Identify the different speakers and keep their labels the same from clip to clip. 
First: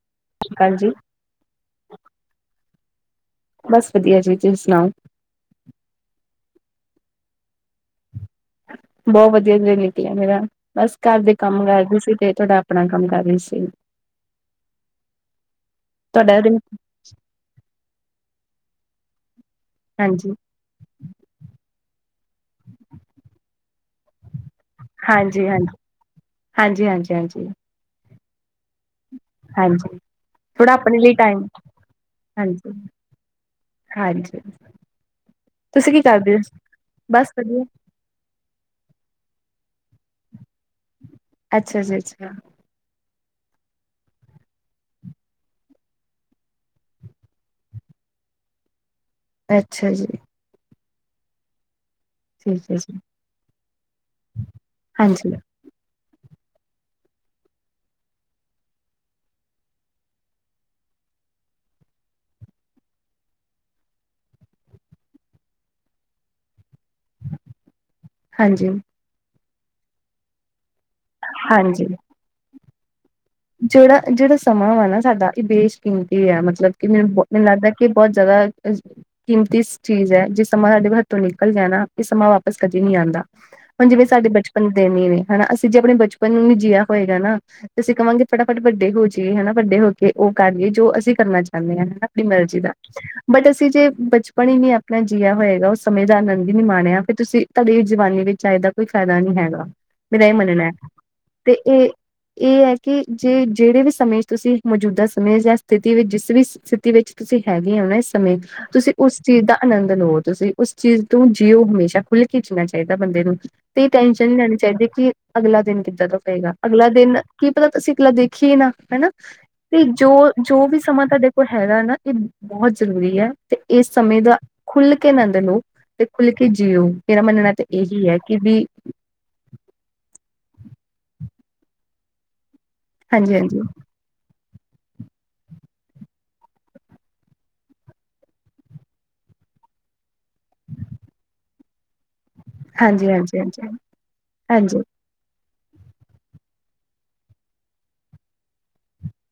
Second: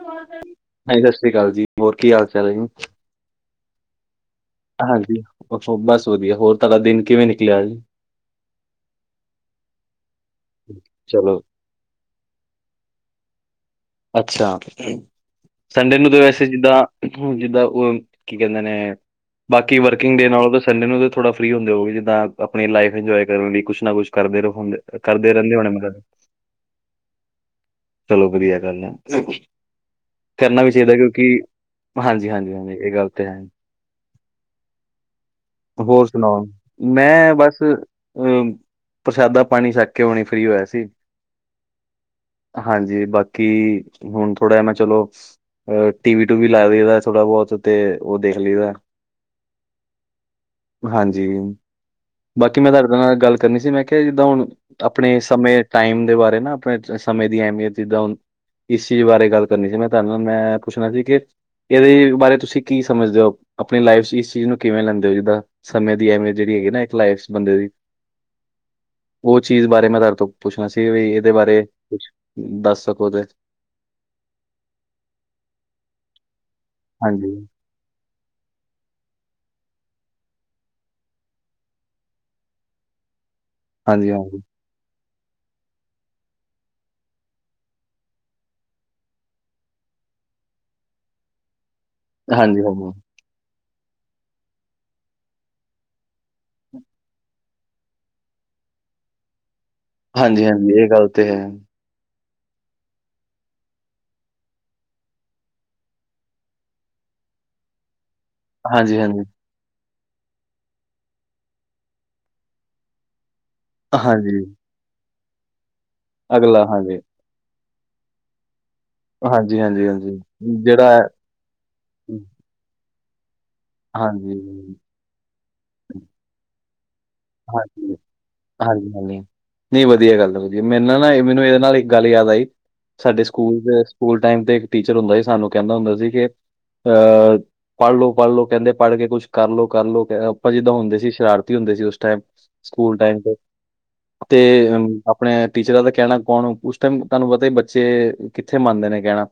Speaker 1: ਹਾਂਜੀ
Speaker 2: ਕਾਲ ਜੀ
Speaker 1: ਸਤਿ ਸ਼੍ਰੀ ਅਕਾਲ ਜੀ ਹੋਰ ਕੀ ਹਾਲ ਚਾਲ ਹੈ ਜੀ।
Speaker 2: ਬਸ ਵਧੀਆ ਜੀ ਤੁਸੀ ਸੁਣਾਓ।
Speaker 1: ਹਾਂਜੀ ਬਸ ਵਧੀਆ ਹੋਰ ਤੁਡਾ ਦਿਨ ਕਿਵੇਂ ਨਿਕਲਿਆਂ ਅੱਜ
Speaker 2: ਬਹੁਤ ਵਧੀਆ ਦਿ ਨਿਕਲਿਆਂ ਮੇਰਾ ਬਸ ਘਰ ਦੇ
Speaker 1: ਚਲੋ
Speaker 2: ਕੰਮ ਕਰਦੀ ਸੀ ਤੇ ਤੁਡਾ ਆਪਣਾ ਕੰਮ ਕਰ ਰਹੀ ਸੀ।
Speaker 1: ਅੱਛਾ ਸੰਡੇ ਨੂੰ ਤਾਂ
Speaker 2: ਤੁਹਾਡਾ
Speaker 1: ਵੈਸੇ
Speaker 2: ਦਿਨ
Speaker 1: ਜਿੱਦਾਂ ਹੁਣ ਜਿੱਦਾਂ ਉਹ ਕੀ ਕਹਿੰਦੇ ਨੇ ਬਾਕੀ ਵਰਕਿੰਗ ਡੇ
Speaker 2: ਹਾਂਜੀ
Speaker 1: ਨਾਲੋਂ ਤੇ ਸੰਡੇ ਨੂੰ ਤਾਂ ਥੋੜਾ ਫਰੀ ਹੁੰਦੇ ਹੋਗੇ ਜਿੱਦਾਂ ਆਪਣੀ ਲਾਈਫ਼ ਇੰਜੋਏ ਕਰਨ ਲਈ ਕੁਛ ਨਾ ਕੁਛ ਕਰਦੇ ਰਉ ਦੇ।
Speaker 2: ਹਾਂਜੀ- ਹਾਂਜੀ -ਹਾਂਜੀ -ਹਾਂਜੀ -ਹਾਂਜੀ।
Speaker 1: ਚਲੋਂ ਵਧੀਆ ਗੱਲ ਐ।
Speaker 2: ਹਾਂਜੀ
Speaker 1: ਕਰਨਾ ਵੀ
Speaker 2: ਥੋੜਾ
Speaker 1: ਚਾਹੀਂਦਾ
Speaker 2: ਆਪਣੇ ਲਈ
Speaker 1: ਕਿਉਂਕਿ
Speaker 2: ਟਾਈਮ
Speaker 1: ਹਾਂਜੀ- ਹਾਂਜੀ- ਹਾਂਜੀ ਇਹ ਗੱਲ ਤਾਂ ਹੈ।
Speaker 2: ਹਾਂਜੀ ਤੁਸੀਂ ਕੀ
Speaker 1: ਹੋਰ
Speaker 2: ਕਰਦੇ ਹੋ
Speaker 1: ਸੁਣਾਓ ਮੈਂ ਬਸ ਹੂੰ ਪ੍ਰਸ਼ਾਦਾ ਪਾਣੀ ਛੱਕ ਕੇ ਹੁਣੇ ਫਰੀ ਹੋਇਆ ਸੀ।
Speaker 2: ਅੱਛਾ ਜੀ ਅੱਛਾ
Speaker 1: ਹਾਂਜੀ ਬਾਕੀ ਹੁਣ ਥੋੜ੍ਹਾ ਜਾ ਮੈਂ ਚਲੋਂ ਆਹ ਟੀ ਵੀ ਟੂਵੀ ਲਾ ਦਈ ਦਾ ਥੋੜਾ ਬਹੁਤ ਤੇ ਉਹ ਦੇਖ ਲਈਦਾ।
Speaker 2: ਅੱਛਾ ਜੀ।
Speaker 1: ਹਾਂਜੀ ਬਾਕੀ
Speaker 2: ਠੀਕ
Speaker 1: ਮੈਂ
Speaker 2: ਹੈ
Speaker 1: ਤੁਹਾਡੇ
Speaker 2: ਜੀ
Speaker 1: ਨਾਲ ਗੱਲ ਕਰਨੀ ਸੀ ਮੈਂ ਕਿਹਾ ਜਿੱਦਾਂ ਹੁਣ ਆਪਣੇ
Speaker 2: ਹਾਂਜੀ
Speaker 1: ਸਮੇਂ ਟਾਈਮ ਦੇ ਬਾਰੇ ਨਾ ਆਪਣੇ ਸਮੇਂ ਦੀ ਅਹਿਮੀਅਤ ਜਿੱਦਾਂ ਇਸ ਚੀਜ਼ ਬਾਰੇ ਗੱਲ ਕਰਨੀ ਸੀ ਮੈਂ ਤੁਹਾਨੂੰ ਨਾਲ ਮੈਂ ਪੁੱਛਣਾ ਸੀ ਕਿ ਇਹਦੇ ਬਾਰੇ ਤੁਸੀਂ ਕੀ ਸਮਝਦੇ ਹੋ ਆਪਣੀ ਲਾਈਫ 'ਚ ਇਸ ਚੀਜ਼ ਨੂੰ ਕਿਵੇਂ ਲੈਂਦੇ ਹੋ ਜਿੱਦਾਂ ਸਮੇਂ ਦੀ ਅਹਿਮੀਅਤ ਜਿਹੜੀ ਹੈਗੀ ਐ ਨਾ, ਇੱਕ ਲਾਈਫ 'ਚ ਬੰਦੇ ਦੀ
Speaker 2: ਹਾਂਜੀ
Speaker 1: ਉਹ ਚੀਜ਼ ਬਾਰੇ ਮੈਂ ਤੁਹਾਡੇ ਤੋਂ ਪੁੱਛਣਾ ਸੀ ਵੀ ਇਹਦੇ ਬਾਰੇ
Speaker 2: ਹਾਂਜੀ
Speaker 1: ਕੁਛ ਦੱਸ ਸਕੋ ਤੇ
Speaker 2: ਜਿਹੜਾ -ਜਿਹੜਾ ਸਮਾਂ ਵਾ ਨਾ ਸਾਡਾ ਇਹ ਬੇਸ਼ਕੀਮਤੀ ਆ ਮਤਲਬ ਕਿ ਮੈ
Speaker 1: ਹਾਂਜੀ
Speaker 2: ਮੈਨੂੰ ਲੱਗਦਾ ਕੇ ਬਹੁਤ ਜ਼ਿਆਦਾ ਕੀਮਤੀ ਸ ਚੀਜ਼ ਐ ਜਿਸ ਸਮਾਂ ਸਾਡੇ ਹੱਥ ਤੋਂ ਨਿਕਲ ਜੇ ਨਾ ਇਹ ਸਮਾਂ ਵਾਪਸ ਕਦੇ ਨਹੀਂ ਆਉਂਦਾ। ਹੁਣ ਜਿਵੇਂ
Speaker 1: ਹਾਂਜੀ ਹਾਂਜੀ
Speaker 2: ਸਾਡੇ ਬਚਪਨ ਦੇ ਦਿਨ ਹੀ ਨੇ ਹਨਾ ਅਸੀਂ ਜੇ ਆਪਣੇ ਬਚਪਨ ਨੂੰ ਵੀ ਜੀਆ ਹੋਏਗਾ ਨਾ ਤੇ ਅਸੀਂ ਕਹਵਾਂਗੇ ਫਟਾਫਟ ਵੱਡੇ ਹੋ ਜਾਈਏ ਹਨਾ ਵੱਡੇ ਹੋ ਕੇ ਉਹ ਕਰੀਏ ਜੋ ਅਸੀਂ ਕਰਨਾ ਚਾਹੁੰਨੇ ਆ ਹਨਾ ਆਪਣੀ ਮਰਜ਼ੀ
Speaker 1: ਹਾਂਜੀ
Speaker 2: ਦਾ
Speaker 1: ਹਾਂਜੀ
Speaker 2: ਬਟ ਅਸੀਂ ਜੇ ਬਚਪਨ ਹੀ ਨੀ ਆਪਣਾ ਜੀਆ ਹੋਏਗਾ ਉਸ ਸਮੇਂ ਦਾ ਆਨੰਦ ਹੀ ਨਹੀਂ ਮਾਣਿਆਂ ਫਿਰ ਤੁਸੀ ਤੁਹਾਡੀ ਜਵਾਨੀ ਵਿੱਚ ਆ ਇਹਦਾ ਕੋਈ ਫਾਇਦਾ ਨੀ ਹੈਗਾ ਮੇਰਾ ਇਹ
Speaker 1: ਹਾਂਜੀ,
Speaker 2: ਮੰਨਣਾ ਐ
Speaker 1: ਹਾਂਜੀ ਇਹ ਗੱਲ ਹੈ।
Speaker 2: ਤੇ ਇਹ ਇਹ ਹੈ ਕਿ ਜੇ ਜਿਹੜੇ ਵੀ ਸਮੇਂ 'ਚ ਤੁਸੀਂ ਮੌਜੂਦਾ ਸਮੇਂ ਜਾਂ ਸਥਿਤੀ ਵਿੱਚ ਜਿਸ ਵੀ ਸਥਿਤੀ ਵਿੱਚ ਤੁਸੀਂ ਹੈਗੇ ਹੋ ਨਾ ਇਸ ਸਮੇਂ ਤੁਸੀ
Speaker 1: ਹਾਂਜੀ,
Speaker 2: ਉਸ
Speaker 1: ਹਾਂਜੀ,
Speaker 2: ਚੀਜ਼ ਦਾ ਆਨੰਦ ਲਓ ਤੁਸੀਂ ਉਸ ਚੀਜ਼ ਤੋਂ ਜੀਓ ਹਮੇਸ਼ਾ ਖੁੱਲ ਕੇ ਜੀਣਾ ਚਾਹੀਦਾ ਬੰਦੇ ਨੂੰ ਤੇ ਟੈਨਸ਼ਨ ਨੀ
Speaker 1: ਹਾਂਜੀ,
Speaker 2: ਲੈਣੀ ਚਾਹੀਦੀ ਕੀ ਅਗਲਾ ਦਿਨ ਕਿੱਦਾਂ ਤੋਂ ਪਏਗਾ ਅਗਲਾ ਦਿਨ ਕੀ ਪਤਾ ਤੁਸੀ ਪਲਾਂ ਦੇਖੀਏ ਨਾ ਹੈਨਾ
Speaker 1: ਹਾਂਜੀ,
Speaker 2: ਤੇ
Speaker 1: ਹਾਂਜੀ,
Speaker 2: ਜੋ
Speaker 1: ਹਾਂਜੀ
Speaker 2: ਜੋ ਵੀ
Speaker 1: ਜਿਹੜਾ ਹੈ,
Speaker 2: ਸਮਾਂ ਤਾਡੇ ਹੈਗਾ ਨਾ ਇਹ ਬੋਹੋਤ ਜ਼ਰੂਰੀ ਐ ਤੇ ਇਸ ਸਮੇਂ
Speaker 1: ਹਾਂਜੀ,
Speaker 2: ਦਾ ਖੁੱਲ ਕੇ ਆਨੰਦ ਲੋ ਤੇ ਖੁੱਲ ਕੇ ਜੀਓ ਮੇਰਾ ਮੰਨਣਾ ਤਾਂ ਇਹੀ ਐ ਕਿ ਵੀ
Speaker 1: ਸਹੀ ਗੱਲ ਐ। [inaudible] ਨਹੀਂ ਵਧੀਆ ਗੱਲ ਐ ਵਧੀਆਂ ਮੇਰਨਾ ਨਾ ਇਹ ਮੈਨੂੰ ਇਹਦੇ ਨਾਲ ਇੱਕ ਗੱਲ ਯਾਦ ਆਈ ਸਾਡੇ
Speaker 2: ਹਾਂਜੀ
Speaker 1: ਸਕੂਲ
Speaker 2: ਹਾਂਜੀ
Speaker 1: ਦੇ ਸਕੂਲ ਟਾਈਮ ਤੇ ਇੱਕ ਟੀਚਰ ਹੁੰਦਾ ਸੀ ਸਾਨੂੰ ਕਹਿੰਦਾ ਹੁੰਦਾ ਸੀ ਕਿ ਅਹ ਪੜ੍ਹ ਲੋ ਪੜ੍ਹ ਲੋ ਕਹਿੰਦੇ ਪੜ੍ਹ ਕੇ ਕੁਛ ਕਰ ਲੋ ਕਰ ਲੋ ਅਸੀ ਤਾਂ ਹੁੰਦੇ ਸੀ ਸ਼ਰਾਰਤੀ ਹੁੰਦੇ ਸੀ ਉਸ ਟਾਈਮ ਸਕੂਲ
Speaker 2: ਹਾਂਜੀ
Speaker 1: ਟਾਈਮ ਤੇ
Speaker 2: ਹਾਂਜੀ ਹਾਂਜੀ
Speaker 1: ਤੇ
Speaker 2: ਹਾਂਜੀ
Speaker 1: ਆਪਣੇ ਟੀਚਰਾਂ ਦਾ ਕਹਿਣਾ ਕੌਣ ਉਸ ਟਾਈਮ ਤਾਨੂ ਪਤਾ ਹੀ ਬੱਚੇ ਕਿੱਥੇ ਮੰਨਦੇ ਨੇ ਕਹਿਣਾ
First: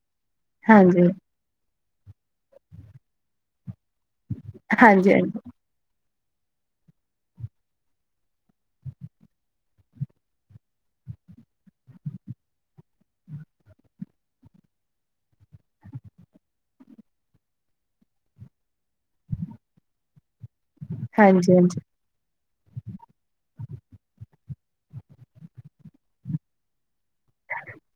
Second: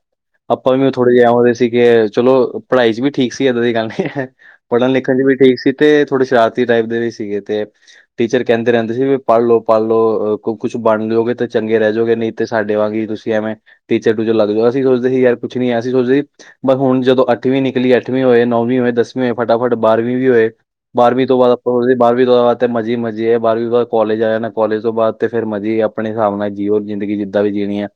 Speaker 1: ਆਪਾਂ ਵੀ ਉਹ
Speaker 2: ਹਾਂਜੀ,
Speaker 1: ਥੋੜ੍ਹੇ ਜਿਹੇ ਐ ਹੁੰਦੇ ਸੀ ਚਲੋਂ ਪੜ੍ਹਾਈ ਚ ਵੀ ਠੀਕ ਸੀ ਇਦਾਂ ਦੀ ਗੱਲ ਨੀ ਐ ਪੜ੍ਹਨ
Speaker 2: ਹਾਂਜੀ, ਹਾਂਜੀ,
Speaker 1: ਲਿਖਣ ਚ ਵੀ ਠੀਕ ਸੀ ਤੇ ਥੋੜੇ ਸ਼ਰਾਰਤੀ ਟਾਈਪ ਦੇ ਵੀ ਸੀਗੇ ਤੇ ਟੀਚਰ ਕਹਿੰਦੇ ਰਹਿੰਦੇ ਸੀ ਵੀ ਪੜ੍ਹ ਲੋ ਪੜ੍ਹ ਲਓ ਕੁਛ ਬਣ ਜੋਗੇ ਤੇ ਚੰਗੇ ਰੇਜੋਗੇ ਨਹੀਂ ਤੇ ਸਾਡੇ ਵਾਂਗ ਹੀ ਤੁਸੀਂ ਐਵੇਂ ਟੀਚਰ ਟੂਚਰ ਲੱਗ ਜਾਓ ਅਸੀਂ ਸੋਚਦੇ ਸੀ ਯਾਰ ਕੁਛ ਨੀਂ ਐ ਅਸੀਂ ਸੋਚਦੇ ਸੀ ਬਹ ਹੁਣ ਜਦੋਂ ਅੱਠਵੀਂ ਨਿਕਲੀ ਹੈ ਅੱਠਵੀਂ ਹੋਏ ਨੌਵੀਂ ਹੋਏ ਦਸਵੀਂ ਹੋਏ ਫਟਾਫਟ ਬਾਰਵੀਂ ਵੀ ਹੋਏ। ਬਾਰਵੀਂ ਤੋਂ ਬਾਅਦ
Speaker 2: ਹਾਂਜੀ,
Speaker 1: ਆਪਾਂ ਬਾਦ ਤੇ ਮਜੇ ਹੀ ਮਜੇ ਹੈ ਬਾਰਵੀ ਬਾਦ ਕੋਾਲਜ ਆ ਜਾਣਾ ਕੋਾਲਜ ਤੋਂ ਬਾਅਦ ਤੇ ਫਿਰ ਮਜੇ ਹੀ ਆਪਣੇ ਹਿਸਾਬ ਨਾਲ ਜੀਓ ਜ਼ਿੰਦਗੀ ਜੀ ਵੀ ਜੀਣੀਆਂ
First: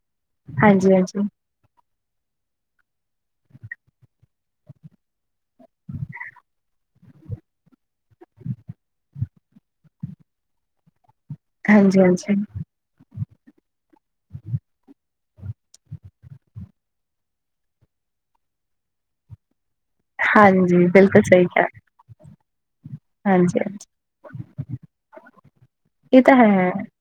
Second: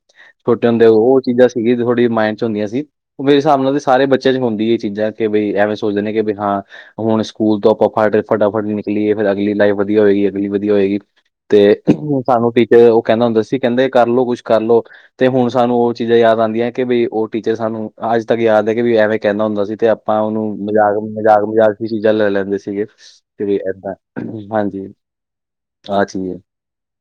Speaker 1: ਛੋਟੇ ਹੁੰਦੇ
Speaker 2: ਹਾਂਜੀ,
Speaker 1: ਉਹ
Speaker 2: ਹਾਂਜੀ।
Speaker 1: ਚੀਜ਼ਾਂ ਸੀਗੀ ਥੋੜੀ ਮਾਇੰਡ ਚ ਹੁੰਦੀਆਂ ਸੀ। ਉਹ ਮੇਰੇ ਹਿਸਾਬ ਨਾਲ ਤੇ ਸਾਰੇ ਬੱਚਿਆਂ 'ਚ ਹੁੰਦੀ ਇਹ ਚੀਜ਼ਾਂ ਕਿ ਬਈ ਐਵੇ ਸੋਚਦੇ ਨੇ ਕਿ ਬਈ ਹਾਂ ਹੁਣ ਸਕੂਲ ਤੋਂ ਆਪਾਂ ਫਾਟ ਫਟਾਫਟ ਨੀ ਲੀ ਫਿਰ ਅਗਲੀ ਲਾਈਫ ਵਧੀਆ ਹੋਏਗੀ ਅਗਲੀ ਵਧੀਆ ਹੋਏਗੀ ਤੇ
Speaker 2: ਹਾਂਜੀ, ਹਾਂਜੀ,
Speaker 1: ਸਾਨੂੰ ਤੇ ਉਹ ਕਹਿੰਦਾ ਹੁੰਦਾ ਸੀ ਕਹਿੰਦੇ ਕਰਲੋ ਕੁੱਛ ਕਰਲ ਲੋ ਤੇ ਹੁਣ ਸਾਨੂੰ ਉਹ ਚੀਜ਼ਾਂ ਯਾਦ ਆਂਦੀਆ ਕਿ ਬਈ ਉਹ ਟੀਚਰ ਸਾਨੂੰ ਅਜ ਤਕ ਯਾਦ ਹੈ ਕਿ ਬਈ ਐਵੇ ਕਹਿੰਦਾ ਹੁੰਦਾ ਸੀ ਤੇ ਆ ਹਾ ਉਹਨੂੰ
Speaker 2: ਹਾਂਜੀ
Speaker 1: ਮਜ਼ਾਕ- ਮਜ਼ਾਕ- ਮਜ਼ਾਕ ਚ ਹੀ ਚੀਜਾ ਲੈ ਲੈਂਦੇ ਸੀਗੇ। ਤੇ
Speaker 2: ਹਾਂਜੀ-ਹਾਂਜੀ
Speaker 1: ਏਦਾਂ ਹਾਂਜੀ ਆਹ
Speaker 2: ਇਹ
Speaker 1: ਚੀਜ
Speaker 2: ਤਾਂ
Speaker 1: ਹੈ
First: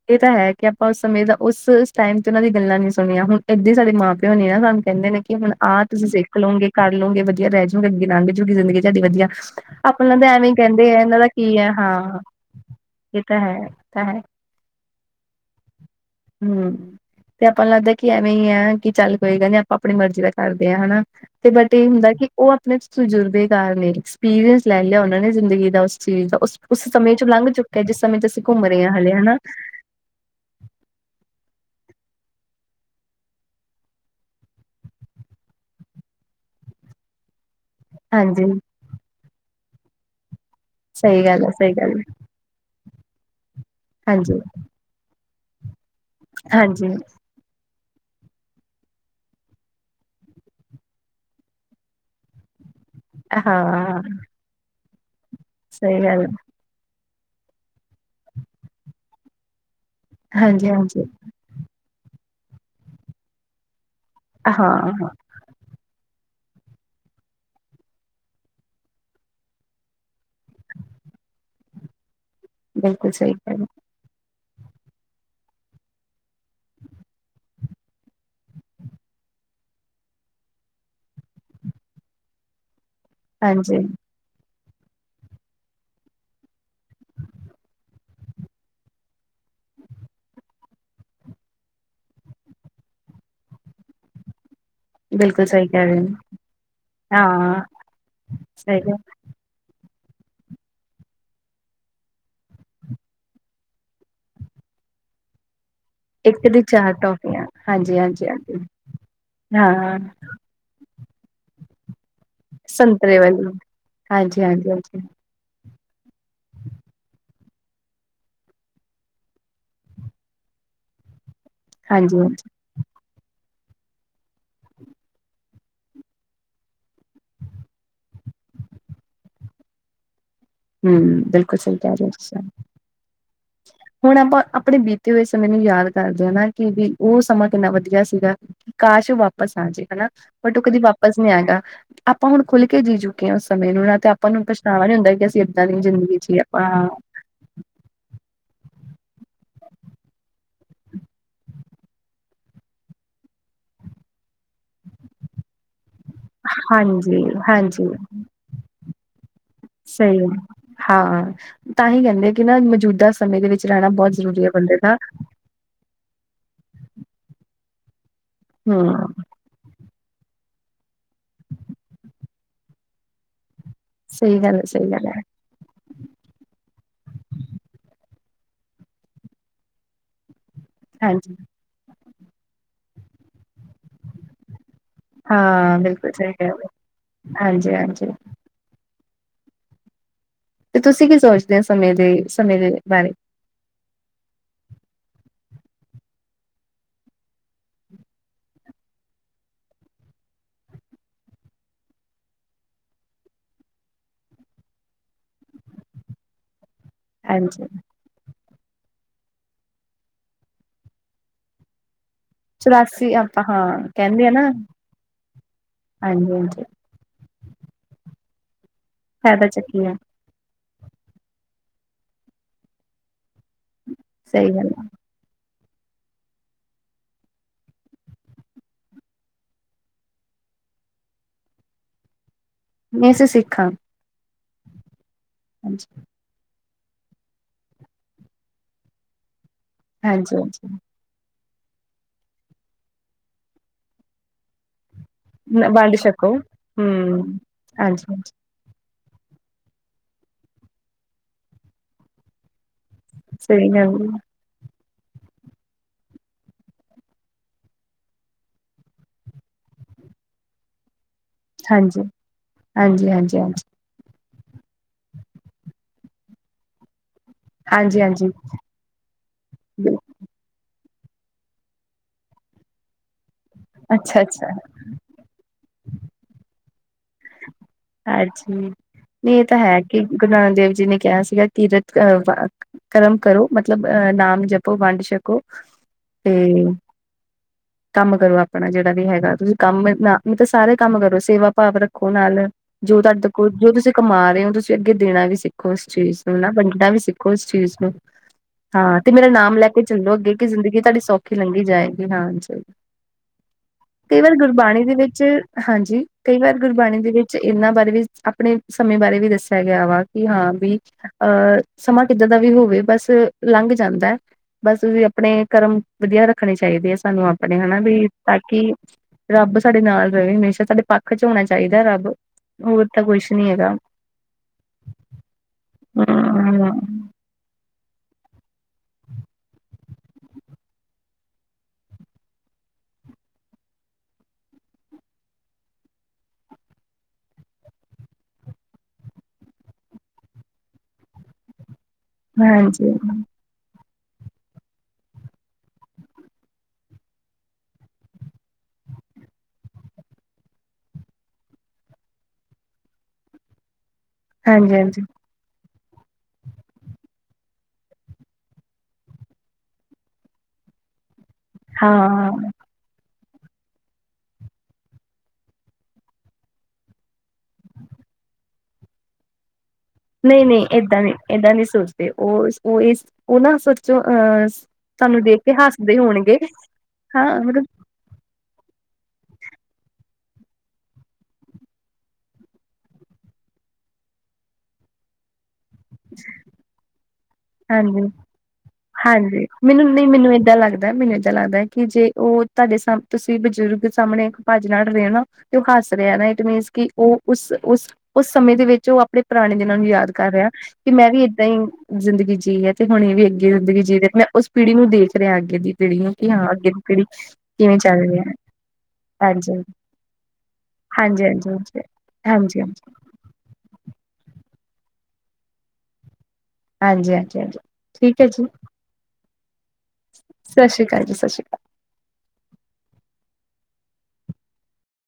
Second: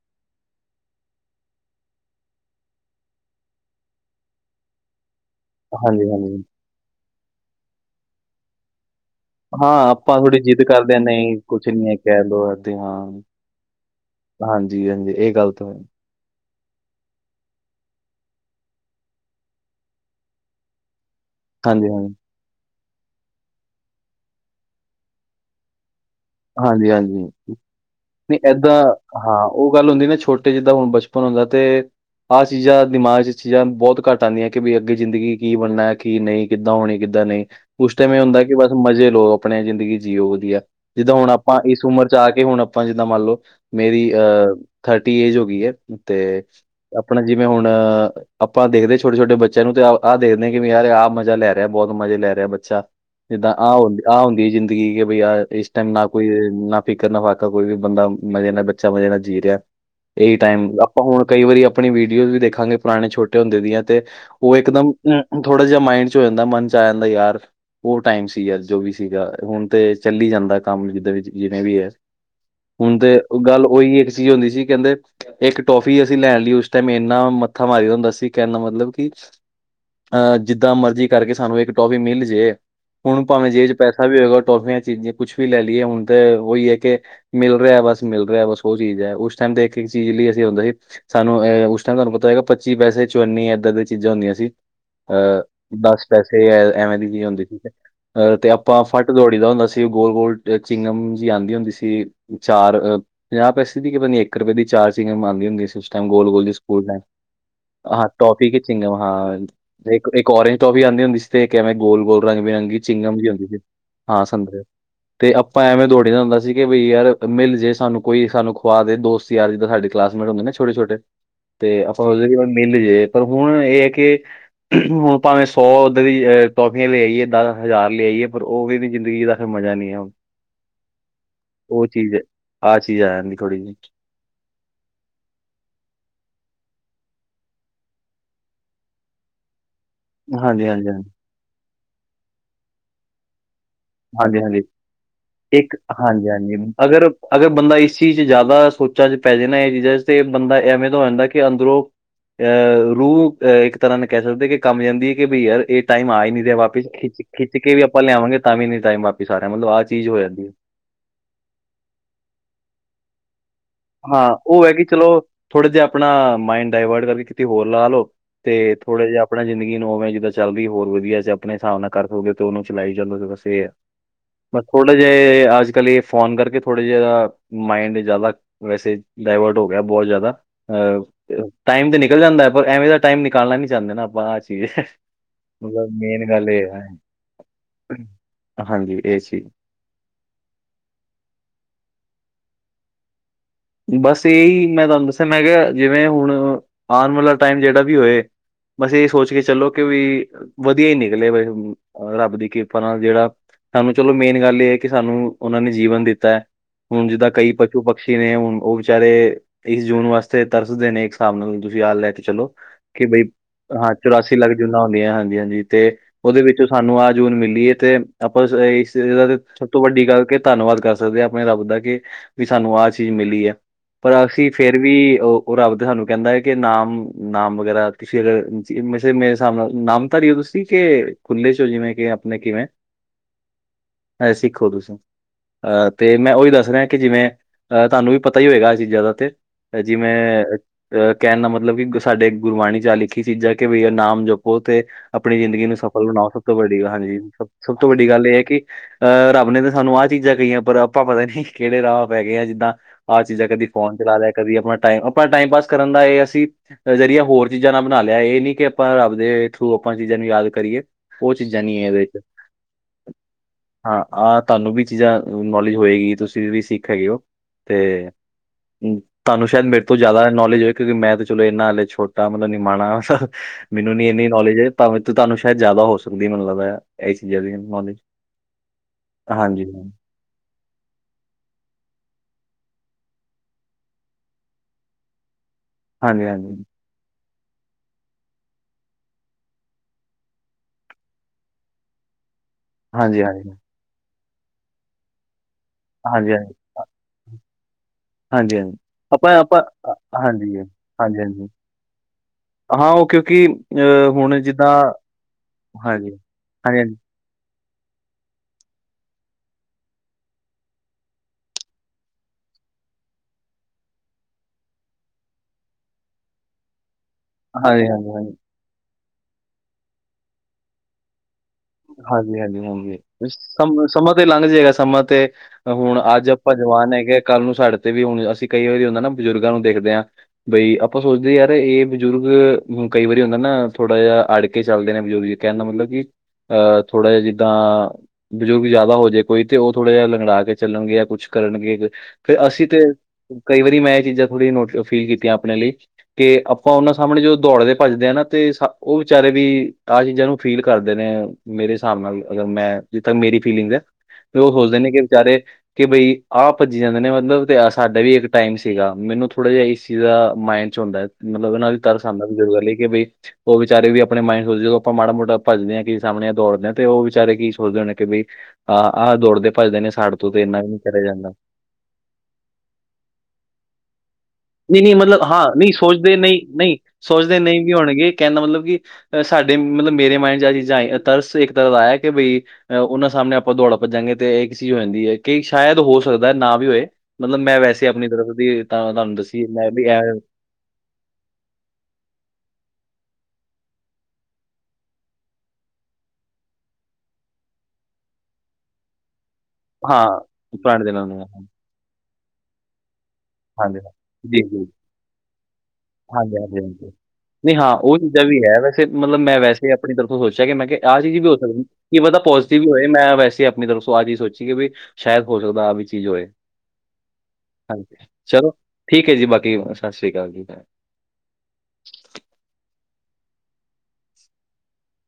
Speaker 2: ਇਹ ਤਾਂ ਹੈ ਕਿ ਆਪਾ ਉਸ ਸਮੇਂ ਦਾ ਉਸਸ ਟਾਈਮ ਤੇ ਉਹਨਾਂ ਦੀ ਗੱਲਾਂ ਨ ਸੁਣੀਆਂ ਹੁਣ ਏਦੀ ਸਾਡੇ ਮਾਂ ਪਿਓ ਨੇ ਨਾ ਸਾਨੂੰ ਕਹਿੰਦੇ ਨੇ ਕਿ ਹੁਣ ਆਹ ਤੁਸੀਂ ਸਿਖ
Speaker 1: ਹਾਂਜੀ-ਹਾਂਜੀ।
Speaker 2: ਲੋਂਗੇ ਕਰ ਲੋਂਗੇ ਵਧੀਆ ਰਹਿ ਜੋਗੇ ਤੇ ਅਗੇ ਲੰਘ ਜੂਗੀ ਜ਼ਿੰਦਗੀ ਤੁਹਾਡੀ ਵਧੀਆ।
Speaker 1: ਹਾਂ
Speaker 2: ਆਪਣਾ
Speaker 1: ਆਪਾਂ
Speaker 2: ਤਾਂ
Speaker 1: ਬੜੀ
Speaker 2: ਐਵੇਂ
Speaker 1: ਜਿਦ
Speaker 2: ਕਹਿੰਦੇ
Speaker 1: ਕਰਦੇ
Speaker 2: ਆ
Speaker 1: ਹ
Speaker 2: ਇਹਨਾਂ ਦਾ
Speaker 1: ਨਹੀ
Speaker 2: ਕੀ
Speaker 1: ਕੁਛ ਨੀ ਹੈ
Speaker 2: ਹਾਂ
Speaker 1: ਕਹਿ ਲੋਓ ਤੇ ਹੁਨ
Speaker 2: ਇਹ ਤਾਂ ਹੈ ਇਹ ਤਾਂ ਹੈ।
Speaker 1: ਹਾਂਜੀ- ਹਾਂਜੀ ਇਹ ਗੱਲ ਤੋ
Speaker 2: ਹਮ ਤੇ ਆਪਾਂ ਨੂੰ ਲਗਦਾ ਕਿ ਐਵੇਂ ਹੀ ਹੈ ਕਿ ਚਲ ਕੋਈ ਗੱਲ ਨੀ ਆਪਾ ਆਪਣੀ ਮਰਜ਼ੀ ਦਾ ਕਰਦੇ ਹਾਂ ਹਨਾ? ਤੇ ਬਟ ਇਹ
Speaker 1: ਹਾਂਜੀ,
Speaker 2: ਹੁੰਦਾ
Speaker 1: ਹਾਂਜੀ।
Speaker 2: ਕਿ- [inaudible] ਉਹ ਆਪਣੇ ਤਜ਼ੁਰਬੇਕਾਰ ਨੇ ਐਕਸਪੀਰੀਅੰਸ ਲੈ ਲਿਆ ਉਹਨਾਂ ਨੇ ਜ਼ਿੰਦਗੀ ਦਾ ਉਸ ਚੀਜ਼ ਦਾ ਉਸ ਉਸ
Speaker 1: ਹਾਂਜੀ,
Speaker 2: ਸਮੇਂ ਚੋਂ ਲੰਘ
Speaker 1: ਹਾਂਜੀ।
Speaker 2: ਚੁਕੇ ਜਿਸ ਸਮੇਂ ਚ
Speaker 1: ਨਹੀਂ
Speaker 2: ਅਸੀ ਘੁੰਮ
Speaker 1: ਏਦਾਂ
Speaker 2: ਰਹੇ ਹਾਂ ਹਲੇ ਹਨਾ ਓ
Speaker 1: ਗੱਲ ਹੁੰਦੀ ਨਾ ਛੋਟੇ ਜਿਦਾ ਹੁਣ ਬਚਪਨ ਹੁੰਦਾ ਤੇ ਆਹ ਚੀਜਾ ਦਿਮਾਗ ਚ ਚੀਜਾ ਬਹੁਤ ਘੱਟ ਆਂਦੀ ਕਿ ਵੀ ਅੱਗੇ ਜ਼ਿੰਦਗੀ ਕੀ ਬਣਨਾ ਐ ਕੀ ਨਹੀ ਕਿਦਾ ਹੋਣੀ ਕਿਦਾ ਨਹੀਂ ਉਸ ਟਾਈਮ ਇਹ ਹੁੰਦਾ
Speaker 2: ਹਾਂਜੀ
Speaker 1: ਕਿ ਬਸ ਮਜ਼ੇ ਲੋ ਆਪਣੇ ਜ਼ਿੰਦਗੀ ਜਿਉ ਵਦੀਆ। ਜਿਦਾ
Speaker 2: ਸਹੀ
Speaker 1: ਹੁਣ
Speaker 2: ਗੱਲ ਹੈ
Speaker 1: ਆਪਾਂ
Speaker 2: ਸਹੀ
Speaker 1: ਇਸ
Speaker 2: ਗੱਲ ਹੈ।
Speaker 1: ਉਮਰ ਚ ਆ ਕਿ ਹੁਣ ਆਪਾਂ ਜਿਦਾ ਮੰਨ ਲਓ ਮੇਰੀ ਅ
Speaker 2: ਹਾਂਜੀ
Speaker 1: ਥਰਟੀ ਏਜ ਹੋ ਗਈ ਹੈ ਤੇ
Speaker 2: ਹਾਂਜੀ
Speaker 1: ਆਪਣੇ ਜਿਵੇ ਹੁਣ ਆਪਾਂ ਦੇਖਦੇ ਛੋਟੇ- ਛੋਟੇ ਬੱਚੇ ਨੂੰ ਤੇ ਆ ਆਹ ਦੇਖਦੇ ਕਿ ਵੀ ਯਾਰ ਆਹ ਮਜ਼ਾ ਲੈ ਰਿਹਾ ਬਹੁਤ ਮਜ਼ੇ ਲੈ ਰਿਹਾ ਬੱਚਾ। ਜਿਦਾਂ ਆਹ ਹੂੰ
Speaker 2: ਹਾਂ
Speaker 1: ਆਹ ਹੁੰਦੀ ਜ਼ਿੰਦਗੀ ਕਿ ਬਈ ਇਸ ਟਾਈਮ
Speaker 2: ਸਹੀ
Speaker 1: ਨਾ
Speaker 2: ਗੱਲ
Speaker 1: ਕੋਈ
Speaker 2: ਹੈ।
Speaker 1: ਨਾ ਫ਼ਿਕਰ ਨਾ ਫਾਕਾ ਕੋਈ ਵੀ ਬੰਦਾ ਮਜ਼ੇ ਨਾਲ ਬੱਚਾ ਮਜੇ ਨਾਲ ਜੀ ਰੀਐ ਇਹੀ ਟਾਈਮ
Speaker 2: ਹਾਂਜੀ
Speaker 1: ਆਪਾ
Speaker 2: ਹਾਂਜੀ
Speaker 1: ਹੁਣ ਕਈ ਵਰੀ ਆਪਣੀ ਵੀਡੀਓਜ਼ ਵੀ ਦੇਖਾਂਗੇ ਪੁਰਾਣੇ ਛੋਟੇ ਹੁੰਦੇ ਦੀਆਂ ਤੇ
Speaker 2: ਹਾਂ
Speaker 1: ਉਹ ਇਕਦਮ
Speaker 2: ਹਾਂ
Speaker 1: ਥੋੜਾ ਜਿਹਾ ਮਾਈਡ 'ਚ ਹੋ ਜਾਂਦਾ ਮਨ ਚ ਆ ਜਾਂਦਾ ਹੈ ਯਾਰ ਉਹ ਟਾਈਮ ਸੀਗਾ ਜੋ ਵੀ ਸੀਗਾ ਹੁਣ ਤੇ ਚਲੀ ਜਾਂਦਾ ਏ ਕੰਮ ਜਿਦਾ ਵਿਚ ਜਿਵੇ ਵੀ ਹੈ ਹੁਣ
Speaker 2: ਬਿਲਕੁਲ
Speaker 1: ਤੇ
Speaker 2: ਸਹੀ
Speaker 1: ਗੱਲ ਉਹੀ ਇਕ ਚੀਜ਼ ਹੁੰਦੀ ਸੀ ਕਹਿੰਦੇ ਇਕ ਟੋਫੀ ਅਸੀ ਲੈਣ ਲਈ ਉਸ ਟਾਈਮ ਐਨਾ ਮਥਾ ਮਾਰੀ ਦਾ ਹੁੰਦਾ ਸੀ ਕੇਹਂਦਾ ਮਤਲਬ ਕਿ ਅਹ ਜਿਦਾ ਮਰਜ਼ੀ ਕਰਕੇ ਸਾਨੂੰ ਇਕ ਟੋਫੀ ਮਿਲ ਜੈ ਹੁਣ ਭਾਵੇ ਜੇਬ 'ਚ
Speaker 2: ਹਾਂਜੀ
Speaker 1: ਪੈਸਾ ਵੀ ਹੋਏਗਾ ਟੋਫੀਆਂ ਚੀਜ ਕੁਛ ਵੀ ਲੈ ਲਈਏ ਹੁਣ ਤੇ ਉਹੀ ਹੈ ਕਿ- ਮਿਲ ਰਿਹਾ ਬਸ ਮਿਲ ਰਿਹਾ ਬਸ ਉਹ ਚੀਜ਼ ਹੈ ਉਸ ਟਾਈਮ ਤੇ ਇਕ- ਇਕ ਚੀਜ਼ ਲਈ ਅਸੀ ਹੁੰਦੇ ਸੀ। ਸਾਨੂੰ ਅਹ ਉਸ ਟਾਈਮ ਤੁਹਾਨੂੰ ਪਤਾ ਹੈਗਾ। ਪੱਚੀ ਪੈਸੇ, ਚੁਨੀ ਇਦਾ ਦੀਆ ਚੀਜਾ ਹੁੰਦੀਆਂ ਸੀ। ਅਹ
Speaker 2: ਬਿਲਕੁਲ ਸਹੀ ਕਹਿ ਰਹੇ
Speaker 1: ਦਸ
Speaker 2: ਹੋ।
Speaker 1: ਪੈਸੇ ਐਵੇ ਦੀ ਚੀਜ਼ਾਂ ਹੁਦੀ ਸੀ
Speaker 2: ਹਾਂ
Speaker 1: ਤੇ। ਅਹ ਤੇ
Speaker 2: ਸਹੀ
Speaker 1: ਆਪਾਂ
Speaker 2: ਗੱਲ।
Speaker 1: ਫੱਟ ਦੌੜ ਮਿਲਦਾ ਹੁੰਦਾ ਸੀ, ਗੋਲ- ਗੋਲ ਚਿੰਗਮ ਜੀ ਆਉਦੀ ਹੁੰਦੀ ਸੀ। ਚਾਰ ਅ ਪੰਜਾਹ ਪੈਸੇ ਦੀ ਕਿ ਪਤਾ ਨਹੀਂ ਇਕ ਰੁਪਏ ਦੀ ਚਾਰ ਸਿੰਗਮ ਆਉਂਦੀ ਹੁੰਦੀ ਸੀ ਉਸ ਗੋਲ- ਗੋਲ
Speaker 2: ਇੱਕ
Speaker 1: ਜੀ
Speaker 2: ਦੀ
Speaker 1: ਸਕੂਲ
Speaker 2: ਚਾਰ
Speaker 1: ਟਾਈਮ ਚ।
Speaker 2: ਟੋਫੀਆਂ ਹਾਂਜੀ
Speaker 1: ਹ
Speaker 2: ਹਾਂਜੀ
Speaker 1: ਟੋਫੀ ਕੀ
Speaker 2: ਹਾਂਜੀ
Speaker 1: ਚਿੰਗਮ ਹਾਂ
Speaker 2: ਹਾਂ
Speaker 1: ਔਰਂਜ ਟੋਫੀ ਆਉਦੀ ਹੁੰਦੀ ਸੀ ਤੇ, ਕਿਵੇ ਗੋਲ- ਗੋਲ ਰੰਗ ਬਿਰੰਗੀ ਚਿੰਗਮ
Speaker 2: ਸੰਤਰੇ
Speaker 1: ਦੀ ਹੁੰਦੀ
Speaker 2: ਵਾਲੀ
Speaker 1: ਸੀ। ਹਾਂ
Speaker 2: ਹਾਂਜੀ,
Speaker 1: ਸੰ
Speaker 2: ਹਾਂਜੀ, ਹਾਂਜੀ।
Speaker 1: ਤੇ ਆਪਾਂ ਐਵੇਂ ਦੌੜੀਦਾ ਹੁੰਦਾ ਸੀ। ਕਿ ਬਈ ਯਾਰ ਮਿਲ ਜੇ ਸਾਨੂੰ, ਕੋਈ ਸਾਨੂੰ ਖਵਾ ਦੇ ਦੋਸਤ ਰ ਜੀਦਾ ਸਾਡੇ ਕਲਾਸਮੇਟ ਹੁੰਦੇ ਨਾ ਛੋਟੇ- ਛੋਟੇ ਤੇ ਆਪਾ
Speaker 2: ਹਾਂਜੀ, ਹਾਂਜੀ
Speaker 1: ਮਿਲ ਜੇ ਪਰ ਹੁਣ ਇਹ ਹੈ। ਕਿ- ਹੁਣ ਭਾਵੇਂ ਸੌ ਉਧਰ ਦੀ ਟੋਫੀਆਂ ਲਿਆ ਆਈਏ, ਦਸ ਹਜ਼ਾਰ ਲਿਆ ਆਈਏ, ਪਰ ਉਹ ਵੀ ਦੀ ਜਿਦਗੀ ਦਾ ਮਜਾ ਨਹੀਂ ਹੈ। ਉਹ-
Speaker 2: ਹੂੰ ਬਿਲਕੁਲ- ਸਹੀ
Speaker 1: ਉਹ
Speaker 2: ਕਹਿ ਰਹੇ ਹੋ
Speaker 1: ਚੀਜ਼,
Speaker 2: ਤੁਸੀਂ।
Speaker 1: ਆਹ ਚੀਜ਼ ਆ ਜਾਦੀ ਥੋੜੀ ਜਿਹੀ।
Speaker 2: ਹੁਣ ਆਪਾਂ ਆਪਣੇ ਬੀਤੇ ਹੋਏ ਸਮੇਂ ਨੂੰ ਯਾਦ ਕਰਦੇ ਹਾਂ। ਨਾ ਕਿ ਵੀ ਉਹ ਸਮਾਂ ਕਿਨਾ ਵਧੀਆ ਸੀਗਾ। ਕਾਸ਼ ਉਹ ਵਾਪਸ ਆ ਜੇ ਹਨਾ। ਬਟ ਉਹ
Speaker 1: ਹਾਂਜੀ
Speaker 2: ਕਦੀ
Speaker 1: ਹਾਂਜੀ ਹਾਂਜੀ
Speaker 2: ਵਾਪਸ ਨੀ ਆਏਗਾ। ਆਪਾਂ ਹੁਣ ਖੁੱਲ ਕੇ ਜੀ ਚੁੱਕੇ ਹਾਂ ਉਸ ਸਮੇਂ ਨੂੰ, ਨਾ। ਤੇ ਆਪਾਂ
Speaker 1: ਹਾਂਜੀ
Speaker 2: ਨੂੰ
Speaker 1: ਹਾਂਜੀ
Speaker 2: ਪਛਤਾਵਾ ਨੀ ਹੁੰਦਾ ਕਿ ਅਸੀਂ ਏਦਾਂ
Speaker 1: ਇੱਕ,
Speaker 2: ਦੀ ਜ਼ਿੰਦਗੀ
Speaker 1: ਹਾਂਜੀ-
Speaker 2: ਜੀ ਆਪਾਂ
Speaker 1: ਹਾਂਜੀ, ਅਗਰ ਅਗਰ ਬੰਦਾ ਇਸ ਚੀਜ਼ ਚ, ਜ਼ਿਆਦਾ ਸੋਚਾਂ ਚ ਪੈ ਜੇ, ਨਾ ਇਹ ਚੀਜ਼ਾਂ ਚ, ਤੇ ਬੰਦਾ ਐਵੇਂ ਦਾ ਹੋ ਜਾਂਦਾ ਕਿ ਅੰਦਰੋਂ ਅ ਰੂਹ ਅ ਇੱਕ ਤਰਾਂ ਨਾਲ ਕਹਿ ਸਕਦੇ, ਕਿ ਕੰਮ ਜਾਂਦੀ ਐ। ਕਿ ਬਈ ਯਾਰ ਇਹ ਟਾਈਮ ਆਏ। ਵਾਪਿਸ ਖਿੱਚ,
Speaker 2: ਹਾਂਜੀ,
Speaker 1: ਖਿੱਚ ਕੇ ਵੀ
Speaker 2: ਹਾਂਜੀ
Speaker 1: ਆਪਾਂ ਲਿਆਵਾਂਗੇ ਤਾਂ ਵੀ, ਨਹੀਂ ਇਹ ਟਾਈਮ ਵਾਪਿਸ ਆਣਾ, ਮਤਲਬ ਆ ਚੀਜ਼
Speaker 2: ਸਹੀ
Speaker 1: ਹੋ
Speaker 2: ਹੈ
Speaker 1: ਜਾਂਦੀ ਐ।
Speaker 2: ਹਾਂ। ਤਾਂ ਹੀ ਕਹਿੰਦੇ ਕਿ ਨਾ, ਮੌਜੂਦਾ ਸਮੇਂ ਦੇ ਵਿੱਚ ਰਹਿਣਾ ਬਹੁਤ ਜ਼ਰੂਰੀ ਹੈ ਬੰਦੇ ਦਾ।
Speaker 1: ਥੋੜੇ ਜਾ ਆਪਣਾ ਮਾਇੰਡ, ਡਾਇਵਰਟ ਕਰਕੇ ਕਿਤੇ ਹੋਰ ਲਾ ਲਓ। ਤੇ ਥੋੜੇ
Speaker 2: ਹੂੰ।
Speaker 1: ਜਿ ਆਪਣਾ ਜ਼ਿੰਦਗੀ ਨੂੰ ਉਵੇਂ ਜਿੱਦਾਂ ਚੱਲਦੀ, ਹੋਰ ਵਧੀਆ ਚ ਆਪਣੇ ਹਿਸਾਬ ਨਾਲ ਕਰ ਸਕਦੇ ਹੋ। ਤੇ ਉਹਨੂੰ ਚਲਾਈ ਜਾਂਓ ਬਸ ਇਹ ਆ।
Speaker 2: ਸਹੀ ਗੱਲ ਹੈ,
Speaker 1: ਬਸ
Speaker 2: ਸਹੀ
Speaker 1: ਥੋੜਾ
Speaker 2: ਗੱਲ
Speaker 1: ਜੇ
Speaker 2: ਹੈ
Speaker 1: ਅੱਜ ਕੱਲ, ਇਹ ਫੋਨ ਕਰਕੇ ਥੋੜਾ ਜਿਹਾ ਮਾਇੰਡ ਜ਼ਿਆਦਾ ਵੈਸੇ ਡਾਇਵਰਟ, ਹੋ ਗਿਆ ਬਹੁਤ ਜ਼ਿਆਦਾ,
Speaker 2: ਹਾਂਜੀ
Speaker 1: ਅਹ ਟਾਈਮ ਤੇ ਨਿਕਲ ਜਾਂਦਾ, ਪਰ ਐਵੇਂ ਦਾ ਟਾਈਮ ਨਿਕਾਲਣਾ ਨੀ, ਚਾਹੁੰਦੇ ਨਾ ਆਪਾਂ ਆਹ ਚੀਜ਼ ਐ।
Speaker 2: ਹਾਂ
Speaker 1: ਮਤਲਬ
Speaker 2: ਬਿਲਕੁਲ
Speaker 1: ਮੇਨ
Speaker 2: ਸਹੀ
Speaker 1: ਗੱਲ ਇਹ
Speaker 2: ਹੈ
Speaker 1: ਐ,
Speaker 2: ਹਾਂਜੀ, ਹਾਂਜੀ।
Speaker 1: ਹਾਂਜੀ ਇਹ ਚੀ।
Speaker 2: ਤੇ ਤੁਸੀਂ ਕੀ ਸੋਚਦੇ ਹੋ, ਸਮੇਂ ਦੇ- ਸਮੇਂ ਦੇ ਬਾਰੇ?
Speaker 1: ਬਸ ਇਹੀ ਮੈਂ ਤੁਹਾਨੂੰ ਦੱਸਿਆ, ਮੈਂ ਕਿਹਾ ਜਿਵੇਂ ਹੁਣ ਆਉਣ, ਵਾਲਾ ਟਾਈਮ ਜਿਹੜਾ ਵੀ ਹੋਏ। ਬਸ ਇਹ ਸੋਚ ਕੇ ਚਲੋਂ, ਕਿ ਵੀ ਵਧੀਆ ਹੀ ਨਿਕਲੇ। ਬਈ ਰੱਬ ਦੀ ਕਿਰਪਾ ਨਾਲ, ਜਿਹੜਾ ਸਾਨੂੰ ਚਲੋਂ ਮੇਨ ਗੱਲ ਇਹ ਐ, ਕਿ ਸਾਨੂੰ ਉਹਨਾਂ ਨੇ ਜੀਵਨ ਦਿੱਤਾ ਐ। ਹੁਣ ਜਿੱਦਾਂ ਕਈ
Speaker 2: ਹਾਂਜੀ
Speaker 1: ਪਸ਼ੂ- ਪਕਸ਼ੀ ਨੇ ਹੁਣ ਉਹ ਵਿਚਾਰੇ ਇਸ ਜੂਨ ਵਾਸਤੇ ਤਰਸਦੇ ਨੇ। ਇੱਕ ਹਿਸਾਬ ਨਾਲ ਤੁਸੀਂ ਆ ਲੈ ਤੇ ਚਲੋਂ। ਕਿ
Speaker 2: ਚੁਰਾਸੀ
Speaker 1: ਬਈ
Speaker 2: ਆਪਾਂ
Speaker 1: ਹਾਂ
Speaker 2: ਕਹਿੰਦੇ ਆ
Speaker 1: ਚੁਰਾਸੀ
Speaker 2: ਨਾ
Speaker 1: ਲੱਖ ਜੂਨਾ ਹੁੰਦੀਆਂ। ਹਾਂਜੀ- ਹਾਂਜੀ ਤੇ
Speaker 2: ਹਾਂਜੀ
Speaker 1: ਉਹਦੇ
Speaker 2: ਹਾਂਜੀ
Speaker 1: ਵਿੱਚੋਂ ਸਾਨੂੰ ਆਹ ਜੂਨ ਮਿਲੀ ਏ, ਤੇ ਆਪਾਂ ਇਸ ਇਹ
Speaker 2: ਫਾਇਦਾ
Speaker 1: ਸਭ ਤੋਂ
Speaker 2: ਚੱਕੀ ਆ
Speaker 1: ਵੱਡੀ ਗੱਲ ਕਿ ਧੰਨਵਾਦ ਕਰ ਸਕਦੇ ਆ। ਆਪਣੇ ਰੱਬ ਦਾ ਕੇ, ਵੀ ਸਾਨੂੰ ਆਹ ਚੀਜ਼ ਮਿਲੀ ਐ। ਪਰ ਅਸੀਂ,
Speaker 2: ਸਹੀ ਗੱਲ
Speaker 1: ਫੇਰ
Speaker 2: ਆ
Speaker 1: ਵੀ ਉਹ ਉਹ ਰੱਬ ਤੇ ਸਾਨੂੰ ਕਹਿੰਦਾ ਐ, ਕਿ ਨਾਮ। ਨਾਮ ਵਗੈਰਾ ਤੇ ਫੇਰ ਜਾ, ਮੇਰੇ ਹਿਸਾਬ ਨਾਲ। ਨਾਮ ਧਾਰੀ ਹੋ ਤੁਸੀਂ? ਕਿ ਖੁੱਲੇ ਚੋਂ, ਜਿਵੇਂ ਕਿ ਆਪਣੇ ਕਿਵੇਂ?
Speaker 2: ਨਹੀਂ ਅਸੀਂ ਸਿੱਖਾਂ
Speaker 1: ਹ ਸਿੱਖੋ ਤੁਸੀਂ,
Speaker 2: ਹਾਂਜੀ
Speaker 1: ਅਹ ਤੇ ਮੈਂ ਉਹੀ ਦੱਸ ਰਿਹਾ, ਕਿ ਜਿਵੇ ਅਹ ਤੁਹਾਨੂੰ ਵੀ ਪਤਾ ਹੀ ਹੋਏਗਾ। ਇਹ ਚੀਜ਼ਾਂ ਦਾ ਤੇ
Speaker 2: ਹਾਂਜੀ
Speaker 1: ਜਿਵੇਂ
Speaker 2: ਹਾਂਜੀ
Speaker 1: ਅਹ ਕਹਿਣ ਦਾ ਮਤਲਬ ਕਿ, ਸਾਡੇ ਗੁਰਬਾਣੀ ਚ ਆ ਲਿਖੀ ਚੀਜ਼ਾਂ, ਕਿ ਬਈ ਨਾਮ ਜਪੋ ਤੇ ਆਪਣੀ ਜ਼ਿੰਦਗੀ ਨੂੰ
Speaker 2: ਵੰਡ
Speaker 1: ਸਫਲ ਬਣਾਉ।
Speaker 2: ਛਕੋ
Speaker 1: ਸਭ ਤੋਂ ਵੱਡੀ ਹਾਂਜੀ,
Speaker 2: ਹਮ
Speaker 1: ਸ ਸਭ ਤੋਂ
Speaker 2: ਹਾਂਜੀ
Speaker 1: ਵੱਡੀ ਗੱਲ
Speaker 2: ਹਾਂਜੀ
Speaker 1: ਇਹ ਹੈ ਕਿ ਅਹ ਰੱਬ ਨੇ ਤਾਂ ਸਾਨੂੰ, ਆਹ ਚੀਜ਼ਾਂ ਕਹੀਆਂ, ਪਰ ਆਪਾਂ ਪਤਾ ਹੀ ਨੀ, ਕਿਹੜੇ ਰਾਹ ਪੈ ਗਏ ਆ ਜਿੱਦਾਂ ਆਹ ਚੀਜ਼ਾਂ ਕਦੀ
Speaker 2: ਸਹੀ
Speaker 1: ਫੋਨ
Speaker 2: ਗੱਲ
Speaker 1: ਚਲਾ
Speaker 2: ਆ,
Speaker 1: ਲਿਆ, ਕਦੀ ਆਪਣਾ ਟਾਈ ਆਪਣਾ, ਟਾਈਮ ਪਾਸ ਕਰਨ ਦਾ ਇਹ ਆ ਅਸੀਂ ਜ਼ਰੀਆ ਹੋਰ ਚੀਜ਼ਾਂ, ਨਾਲ ਬਣਾ ਲਿਆ, ਇਹ ਨੀ ਕਿ ਆਪਾਂ ਰੱਬ ਦੇ ਥਰੂ ਆਪਾਂ, ਚੀਜ਼ਾਂ ਨੂੰ ਯਾਦ ਕਰੀਏ। ਉਹ ਚੀਜ਼ਾਂ, ਨੀ ਆ
Speaker 2: ਹਾਂਜੀ
Speaker 1: ਇਹਦੇ ਚ।
Speaker 2: ਹਾਂਜੀ ਹਾਂਜੀ ਹਾਂਜੀ
Speaker 1: ਹਾਂ, ਆਹ ਤੁਹਾਨੂੰ ਵੀ ਚੀਜ਼ਾਂ, ਨੌਲੇਜ ਹੋਏਗੀ, ਤੁਸੀਂ ਵੀ ਸਿੱਖ ਹੈਗੇ ਹੋ।
Speaker 2: ਹਾਂਜੀ
Speaker 1: ਤੇ
Speaker 2: ਹਾਂਜੀ
Speaker 1: ਤੁਹਾਨੂੰ ਸ਼ਾਇਦ ਮੇਰੇ ਤੋਂ, ਜ਼ਿਆਦਾ ਨੌਲੇਜ ਹੋਏ, ਕਿਉਂਕਿ ਮੈਂ ਤੇ ਚਲੋਂ, ਇਹਨਾਂ ਹਲੈ ਛੋਟਾ ਮਤਲਬ ਨਿਮਾਣਾ। ਮੈਨੂੰ ਨੀ
Speaker 2: ਅੱਛਾ
Speaker 1: ਇੰਨੀ
Speaker 2: ਅੱਛਾ
Speaker 1: ਨੌਲੇਜ ਐ। ਤਾਂ ਤੁਹਾਨੂੰ ਸ਼ਾਇਦ ਜ਼ਿਆਦਾ ਹੋ ਸਕਦੀ ਐ, ਮੈਨੂੰ ਲੱਗਦਾ ਇਹ ਚੀਜ਼ਾਂ ਦੀ ਨੌਲੇਜ।
Speaker 2: ਹਾਂਜੀ ਨਹੀਂ ਇਹ ਤਾਂ
Speaker 1: ਹਾਂਜੀ
Speaker 2: ਹੈ ਕਿ ਗੁਰੂ ਨਾਨਕ ਦੇਵ ਜੀ ਨੇ ਕਿਹਾ ਸੀਗਾ ਕੀਰਤ ਵ ਕਰਮ ਕਰੋ ਮਤਲਬ ਅਹ ਨਾਮ ਜਪੋ ਵੰਡ ਛਕੋ
Speaker 1: ਹਾਂਜੀ
Speaker 2: ਤੇ
Speaker 1: ਹਾਂਜੀ
Speaker 2: [inaudible] ਕੰਮ ਕਰੋ ਆਪਣਾ ਜਿਹੜਾ ਵੀ ਹੈਗਾ ਤੁਸੀ ਕੰਮ ਨਾ ਮਤਲਬ ਸਾਰੇ ਕੰਮ ਕਰੋ ਸੇਵਾ ਭਾਵ ਰੱਖੋ ਨਾਲ ਜੋ
Speaker 1: ਹਾਂਜੀ ਹਾਂਜੀ
Speaker 2: ਤੁਹਾਡੇ ਕੋਲ
Speaker 1: ਹਾਂਜੀ
Speaker 2: ਜੋ ਤੁਸੀਂ ਕਮਾ ਰਹੇ ਹੋ ਤੁਸੀ ਅੱਗੇ ਦੇਣਾ ਵੀ ਸਿੱਖੋ ਇਸ ਚੀਜ਼
Speaker 1: ਹਾਂਜੀ ਹਾਂਜੀ
Speaker 2: ਨੂੰ ਨਾ ਵੰਡਣਾ ਵੀ ਸਿੱ ਉਸ ਚੀਜ਼ ਨੂੰ
Speaker 1: ਹਾਂਜੀ ਹਾਂਜੀ।
Speaker 2: ਹਾਂ ਤੇ ਮੇਰਾ
Speaker 1: ਆਪਾਂ
Speaker 2: ਨਾਮ
Speaker 1: ਆਪਾਂ
Speaker 2: ਲੈ ਕੇ
Speaker 1: ਅ-
Speaker 2: ਚੱਲੋਂ ਅੱਗੇ ਕਿ
Speaker 1: ਹਾਂਜੀ
Speaker 2: ਜ਼ਿੰਦਗੀ ਤੁਹਾਡੀ
Speaker 1: ਹਾਂਜੀ
Speaker 2: ਸੌਖੀ
Speaker 1: ਹਾਂਜੀ
Speaker 2: ਲੰਘੀ ਜਾਏਗੀ ਹਾਂ ਜੀ।
Speaker 1: ਹਾਂ ਉਹ ਕਿਉਂਕਿ ਅ,
Speaker 2: ਕਈ ਵਾਰ
Speaker 1: ਹੁਣ ਜਿੱਦਾਂ
Speaker 2: ਗੁਰਬਾਣੀ ਦੇ ਵਿੱਚ ਹਾਂਜੀ ਕਈ ਵਾਰ
Speaker 1: ਹਾਂਜੀ
Speaker 2: ਗੁਰਬਾਣੀ ਦੇ ਵਿੱ ਜੇ ਇਹਨਾਂ ਬਾਰੇ ਵੀ ਆਪਣੇ ਸਮੇਂ ਬਾਰੇ ਵੀ ਦੱਸਿਆਂ ਗਿਆ ਵਾ ਕਿ ਹਾਂ ਵੀ ਅਹ ਸਮਾਂ ਕਿੱਦਾਂ ਦਾ ਵੀ ਹੋਵੇ ਬਸ ਲੰਘ ਜਾਂਦਾ। ਬਸ ਤੁਸੀ ਆਪਣੇ ਕਰਮ ਵਧੀਆ ਰੱਖਣੇ ਚਾਹੀਦੇ ਆ ਸਾਨੂੰ ਆ ਪਣੇ ਹਨਾ
Speaker 1: ਹਾਂਜੀ ਹਾਂਜੀ
Speaker 2: ਵੀ ਤਾਂ ਕਿ ਰੱਬ ਸਾਡੇ ਨਾਲ ਰਹੇ ਹਮੇਸ਼ਾ ਸਾਡੇ ਪੱਖ 'ਚ ਹੋਣਾ ਚਾਹੀਂਦਾ ਰੱਬ
Speaker 1: ਜੀ ਹਾਂਜੀ- ਹਾਂਜੀ-
Speaker 2: ਹੋਰ
Speaker 1: ਹਾਂਜੀ।
Speaker 2: ਤਾਂ ਕੁਛ ਨੀ ਹੈਗਾ
Speaker 1: ਸਮ ਸਮਾਂ ਤੇ ਲੰਘ ਜੇ ਗਾ ਸਮਾਂ ਤੇ ਹੁਣ ਅੱਜ ਆਪਾਂ ਜਵਾਨ
Speaker 2: ਹਮ
Speaker 1: ਹੈਗੇ ਐ ਕੱਲ੍ਹ ਨੂੰ ਸਾਡੇ ਤੇ ਵੀ ਹੁਣ ਅਸੀਂ ਕਈ ਵਾਰੀ ਹੁੰਦਾ ਨਾ ਬਜ਼ੁਰਗਾਂ ਨੂੰ ਦੇਖਦੇ ਹਾਂ। ਬਈ ਆਪਾਂ ਸੋਚਦੇ ਯਾਰ ਇਹ ਬਜ਼ੁਰਗ ਹੁਣ ਕਈ ਵਾਰੀ ਹੁੰਦਾ ਨਾ ਥੋੜਾ ਜਿਹਾ ਅੜ ਕੇ ਚੱਲਦੇ ਨੇ ਬਜ਼ੁਰਗ ਕਹਿਣ ਦਾ ਮਤਲਬ ਕਿ ਅਹ ਥੋੜਾ ਜਿਹਾ ਜਿੱਦਾਂ ਬਜ਼ੁਰਗ ਜਿਆਦਾ ਹੋ ਜਾਏ ਕੋਈ ਤੇ ਉਹ ਥੋੜਾ ਜਿਹਾ ਲੰਘੜਾਕੇ ਚੱਲਣਗੇ ਜਾਂ ਕੁਛ ਕਰਨਗੇ। ਫਿਰ ਅਸੀਂ ਤੇ
Speaker 2: ਹਾਂਜੀ
Speaker 1: ਕਈ ਵਾਰੀ ਮੈਂ ਇਹ ਚੀਜ਼ਾਂ ਥੋੜ੍ਹੀ ਨੋਟ ਫੀਲ ਕੀਤੀਆਂ ਆਪਣੇ ਲਈ ਕੇ ਆਪਾਂ ਉਹਨਾਂ ਸਾਹਮਣੇ ਜਦੋਂ ਦੌੜਦੇ ਭੱਜਦੇ ਹ ਨਾ ਤੇ ਉਹ ਵਿਚਾਰੇ ਵੀ ਆਹ ਚੀਜ਼ਾਂ ਨੂੰ ਫੀਲ ਕਰਦੇ। ਮੇਰੇ ਹਿਸਾਬ ਨਾਲ ਅਗਰ ਮੈਂ ਜਿਥੇ ਤਕ ਮੇਰੀ ਫੀਲਿੰਗ ਹੈ ਤੇ ਉਹ
Speaker 2: ਹਾਂਜੀ
Speaker 1: ਸੋਚਦੇ ਨੇ ਕਿ
Speaker 2: ਹਾਂਜੀ
Speaker 1: ਵਿਚਾਰੇ ਕਿ ਬਈ ਆਹ ਭੱਜੀ ਜਾਂਦੇ ਨੇ ਮਤਲਬ ਤੇ ਆਹ ਸਾਡਾ ਵੀ ਇੱਕ ਟਾਈਮ ਸੀਗਾ ਮੈਨੂੰ ਥੋੜ੍ਹਾ ਜਿਹਾ ਇਸ ਚੀਜ਼ ਦਾ ਮਾਇੰਡ 'ਚ ਹੁੰਦਾ। ਮਤਲਬ ਇਹਨਾਂ ਦੀ ਤਰਸ ਆਂਦਾ
Speaker 2: ਹਾਂ
Speaker 1: ਕਈ ਵਾਰ ਲੇਕਿ ਬਈ ਉਹ ਵਿਚਾਰੇ ਵੀ ਆਪਣੇ ਮਾਇੰਡ ਸੋਚਦੇ ਆਪਾਂ ਮਾੜਾ ਮੋਟਾ ਭੱਜਦੇ ਆ ਕੀ ਸਾਹਮਣੇ ਆ ਦੌੜਦੇ ਆ ਤੇ ਉਹ ਵਿਚਾਰੇ ਕੀ ਸੋਚਦੇ ਹੋਣੇ ਕਿ ਬਈ ਆਹ- ਆਹ ਦੌੜਦੇ ਭੱਜਦੇ ਨੇ ਸਾਡੇ ਤੋਂ ਤੇ
Speaker 2: ਨਹੀਂ-
Speaker 1: ਇੰਨਾ
Speaker 2: ਨਹੀਂ
Speaker 1: ਵੀ
Speaker 2: ਏਦਾਂ
Speaker 1: ਕਰਿਆ ਜਾਂਦਾ
Speaker 2: ਨਹੀਂ- ਏਦਾਂ ਨਹੀਂ ਸੋਚਦੇ ਉਹ -ਉਹ -ਉਹ ਨਾ ਸੋਚੋ ਅਹ
Speaker 1: ਨਹੀਂ ਨਹੀਂ ਮਤਲਬ
Speaker 2: ਸਾਨੂੰ ਦੇਖ
Speaker 1: ਹਾਂ
Speaker 2: ਕੇ
Speaker 1: ਨਹੀਂ
Speaker 2: ਹੱਸਦੇ
Speaker 1: ਸੋਚਦੇ
Speaker 2: ਹੋਣਗੇ
Speaker 1: ਨਹੀ ਨਹੀਂ
Speaker 2: ਹਾਂ
Speaker 1: ਸੋਚਦੇ ਨਹੀ
Speaker 2: ਮਤਲਬ
Speaker 1: ਵੀ ਹੋਣਗੇ ਕਹਿੰਦਾ ਮਤਲਬ ਕਿ ਸਾਡੇ ਮਤਲਬ ਮੇਰੇ ਮਾਇੰਡ 'ਚ ਆਹ ਚੀਜ਼ਾਂ ਤਰਸ ਇੱਕ ਤਰ੍ਹਾਂ ਦਾ ਆਇਆ ਕਿ ਬਈ ਅਹ ਉਹਨਾਂ ਸਾਹਮਣੇ ਆਪਾਂ ਦੌੜ ਭੱਜਾਂਗੇ ਤੇ ਇਹ ਇੱਕ ਚੀਜ਼ ਹੋ ਜਾਂਦੀ ਹੈ। ਕਿ ਸ਼ਾਇਦ ਹੋ ਸਕਦਾ ਨਾ ਵੀ ਹੋਏ ਮਤਲਬ ਮੈਂ ਵੈਸੇ
Speaker 2: ਹਾਂਜੀ
Speaker 1: ਆਪਣੀ ਤਰਫ਼ ਦੀ ਤਾਂ ਤੁਹਾਨੂੰ ਦੱਸੀ।
Speaker 2: ਹਾਂਜੀ
Speaker 1: ਮੈਂ ਵੀ
Speaker 2: ਮੈਨੂੰ
Speaker 1: ਐ
Speaker 2: ਨਹੀਂ ਮੈਨੂੰ ਏਦਾਂ ਲੱਗਦਾ। ਮੈਨੂੰ ਤਾਂ ਲੱਗਦਾ ਕਿ ਜੇ ਉਹ ਤੁਹਾਡੇ ਸ ਤੁਸੀ ਬਜ਼ੁਰਗ ਸਾਹਮਣੇ ਇੱਕ ਭੱਜ ਨਾਲ ਰਹੇ ਨਾ ਤੇ ਹੱਸ ਰਿਹਾ ਨਾ ਇਟ ਮੀਨਸ ਕਿ ਉਹ ਉਸ- ਉਸ- ਉਸ ਸਮੇਂ ਦੇ ਵਿੱਚ ਉਹ ਆਪਣੇ ਪੁਰਾਣੇ ਦਿਨਾਂ ਨੂੰ ਯਾਦ
Speaker 1: ਹਾਂ,
Speaker 2: ਕਰ ਰਿਹਾ
Speaker 1: ਪੁਰਾਣੇ
Speaker 2: ਕਿ
Speaker 1: ਦਿਨਾਂ
Speaker 2: ਮੈਂ
Speaker 1: ਨੂੰ
Speaker 2: ਵੀ
Speaker 1: ਹਾਂ,
Speaker 2: ਏਦਾਂ ਹੀ ਜ਼ਿੰਦਗੀ ਜੀ ਹੈ ਤੇ ਹੁਣੇ ਵੀ
Speaker 1: ਹਾਂਜੀ,
Speaker 2: ਜ਼ਿੰਦਗੀ
Speaker 1: ਹਾਂ।
Speaker 2: ਜੀ ਰਿਹਾ ਮੈਂ ਉਸ
Speaker 1: ਜੀ।
Speaker 2: ਪੀੜੀ ਨੂੰ ਦੇਖ ਰਿਹਾ ਅੱਗੇ ਦੀ ਪੀੜੀ ਨੂੰ ਕਿ ਹਾਂ ਅੱਗੇ ਦੀ ਪੀੜੀ
Speaker 1: ਨਹੀ ਹਾਂ ਉਹ ਚੀਜ਼ਾਂ ਵੀ ਹੈ ਵੈਸੇ ਮਤਲਬ ਮੈਂ ਵੈਸੇ ਆਪਣੀ ਤਰਫੋਂ ਸੋਚਿਆ ਕਿ ਮੈਂ ਕਿਹਾ ਆਹ ਚੀਜ਼
Speaker 2: ਹਾਂਜੀ ਹਾਂਜੀ
Speaker 1: ਵੀ ਹੋ ਸਕਦੀ।
Speaker 2: ਹਾਂਜੀ
Speaker 1: ਕੀ ਬਤਾ
Speaker 2: ਹਾਂਜੀ ਹਾਂਜੀ
Speaker 1: ਪੋਜ਼ੀਟਿਵ ਵੀ ਹੋਏ ਮੈਂ ਵੈਸੇ ਆਪਣੀ ਤਰਫ ਆਹ ਚੀਜ਼ ਸੋਚੀ ਕਿ ਵੀ ਸ਼ਾਇਦ ਹੋ ਸਕਦਾ ਆ ਵੀ ਚੀਜ਼ ਹੋਏ।
Speaker 2: ਹਾਂਜੀ -ਹਾਂਜੀ -ਹਾਂਜੀ ਠੀਕ ਹੈ ਜੀ।
Speaker 1: ਠੀਕ ਹੈ ਜੀ ਬਾਕੀ ਸਤਿ ਸ਼੍ਰੀ ਅਕਾਲ ਜੀ
Speaker 2: ਸਤਿ ਸ਼੍ਰੀ ਅਕਾਲ ਜੀ ਸਤਿ ਸ਼੍ਰੀ ਅਕਾਲ।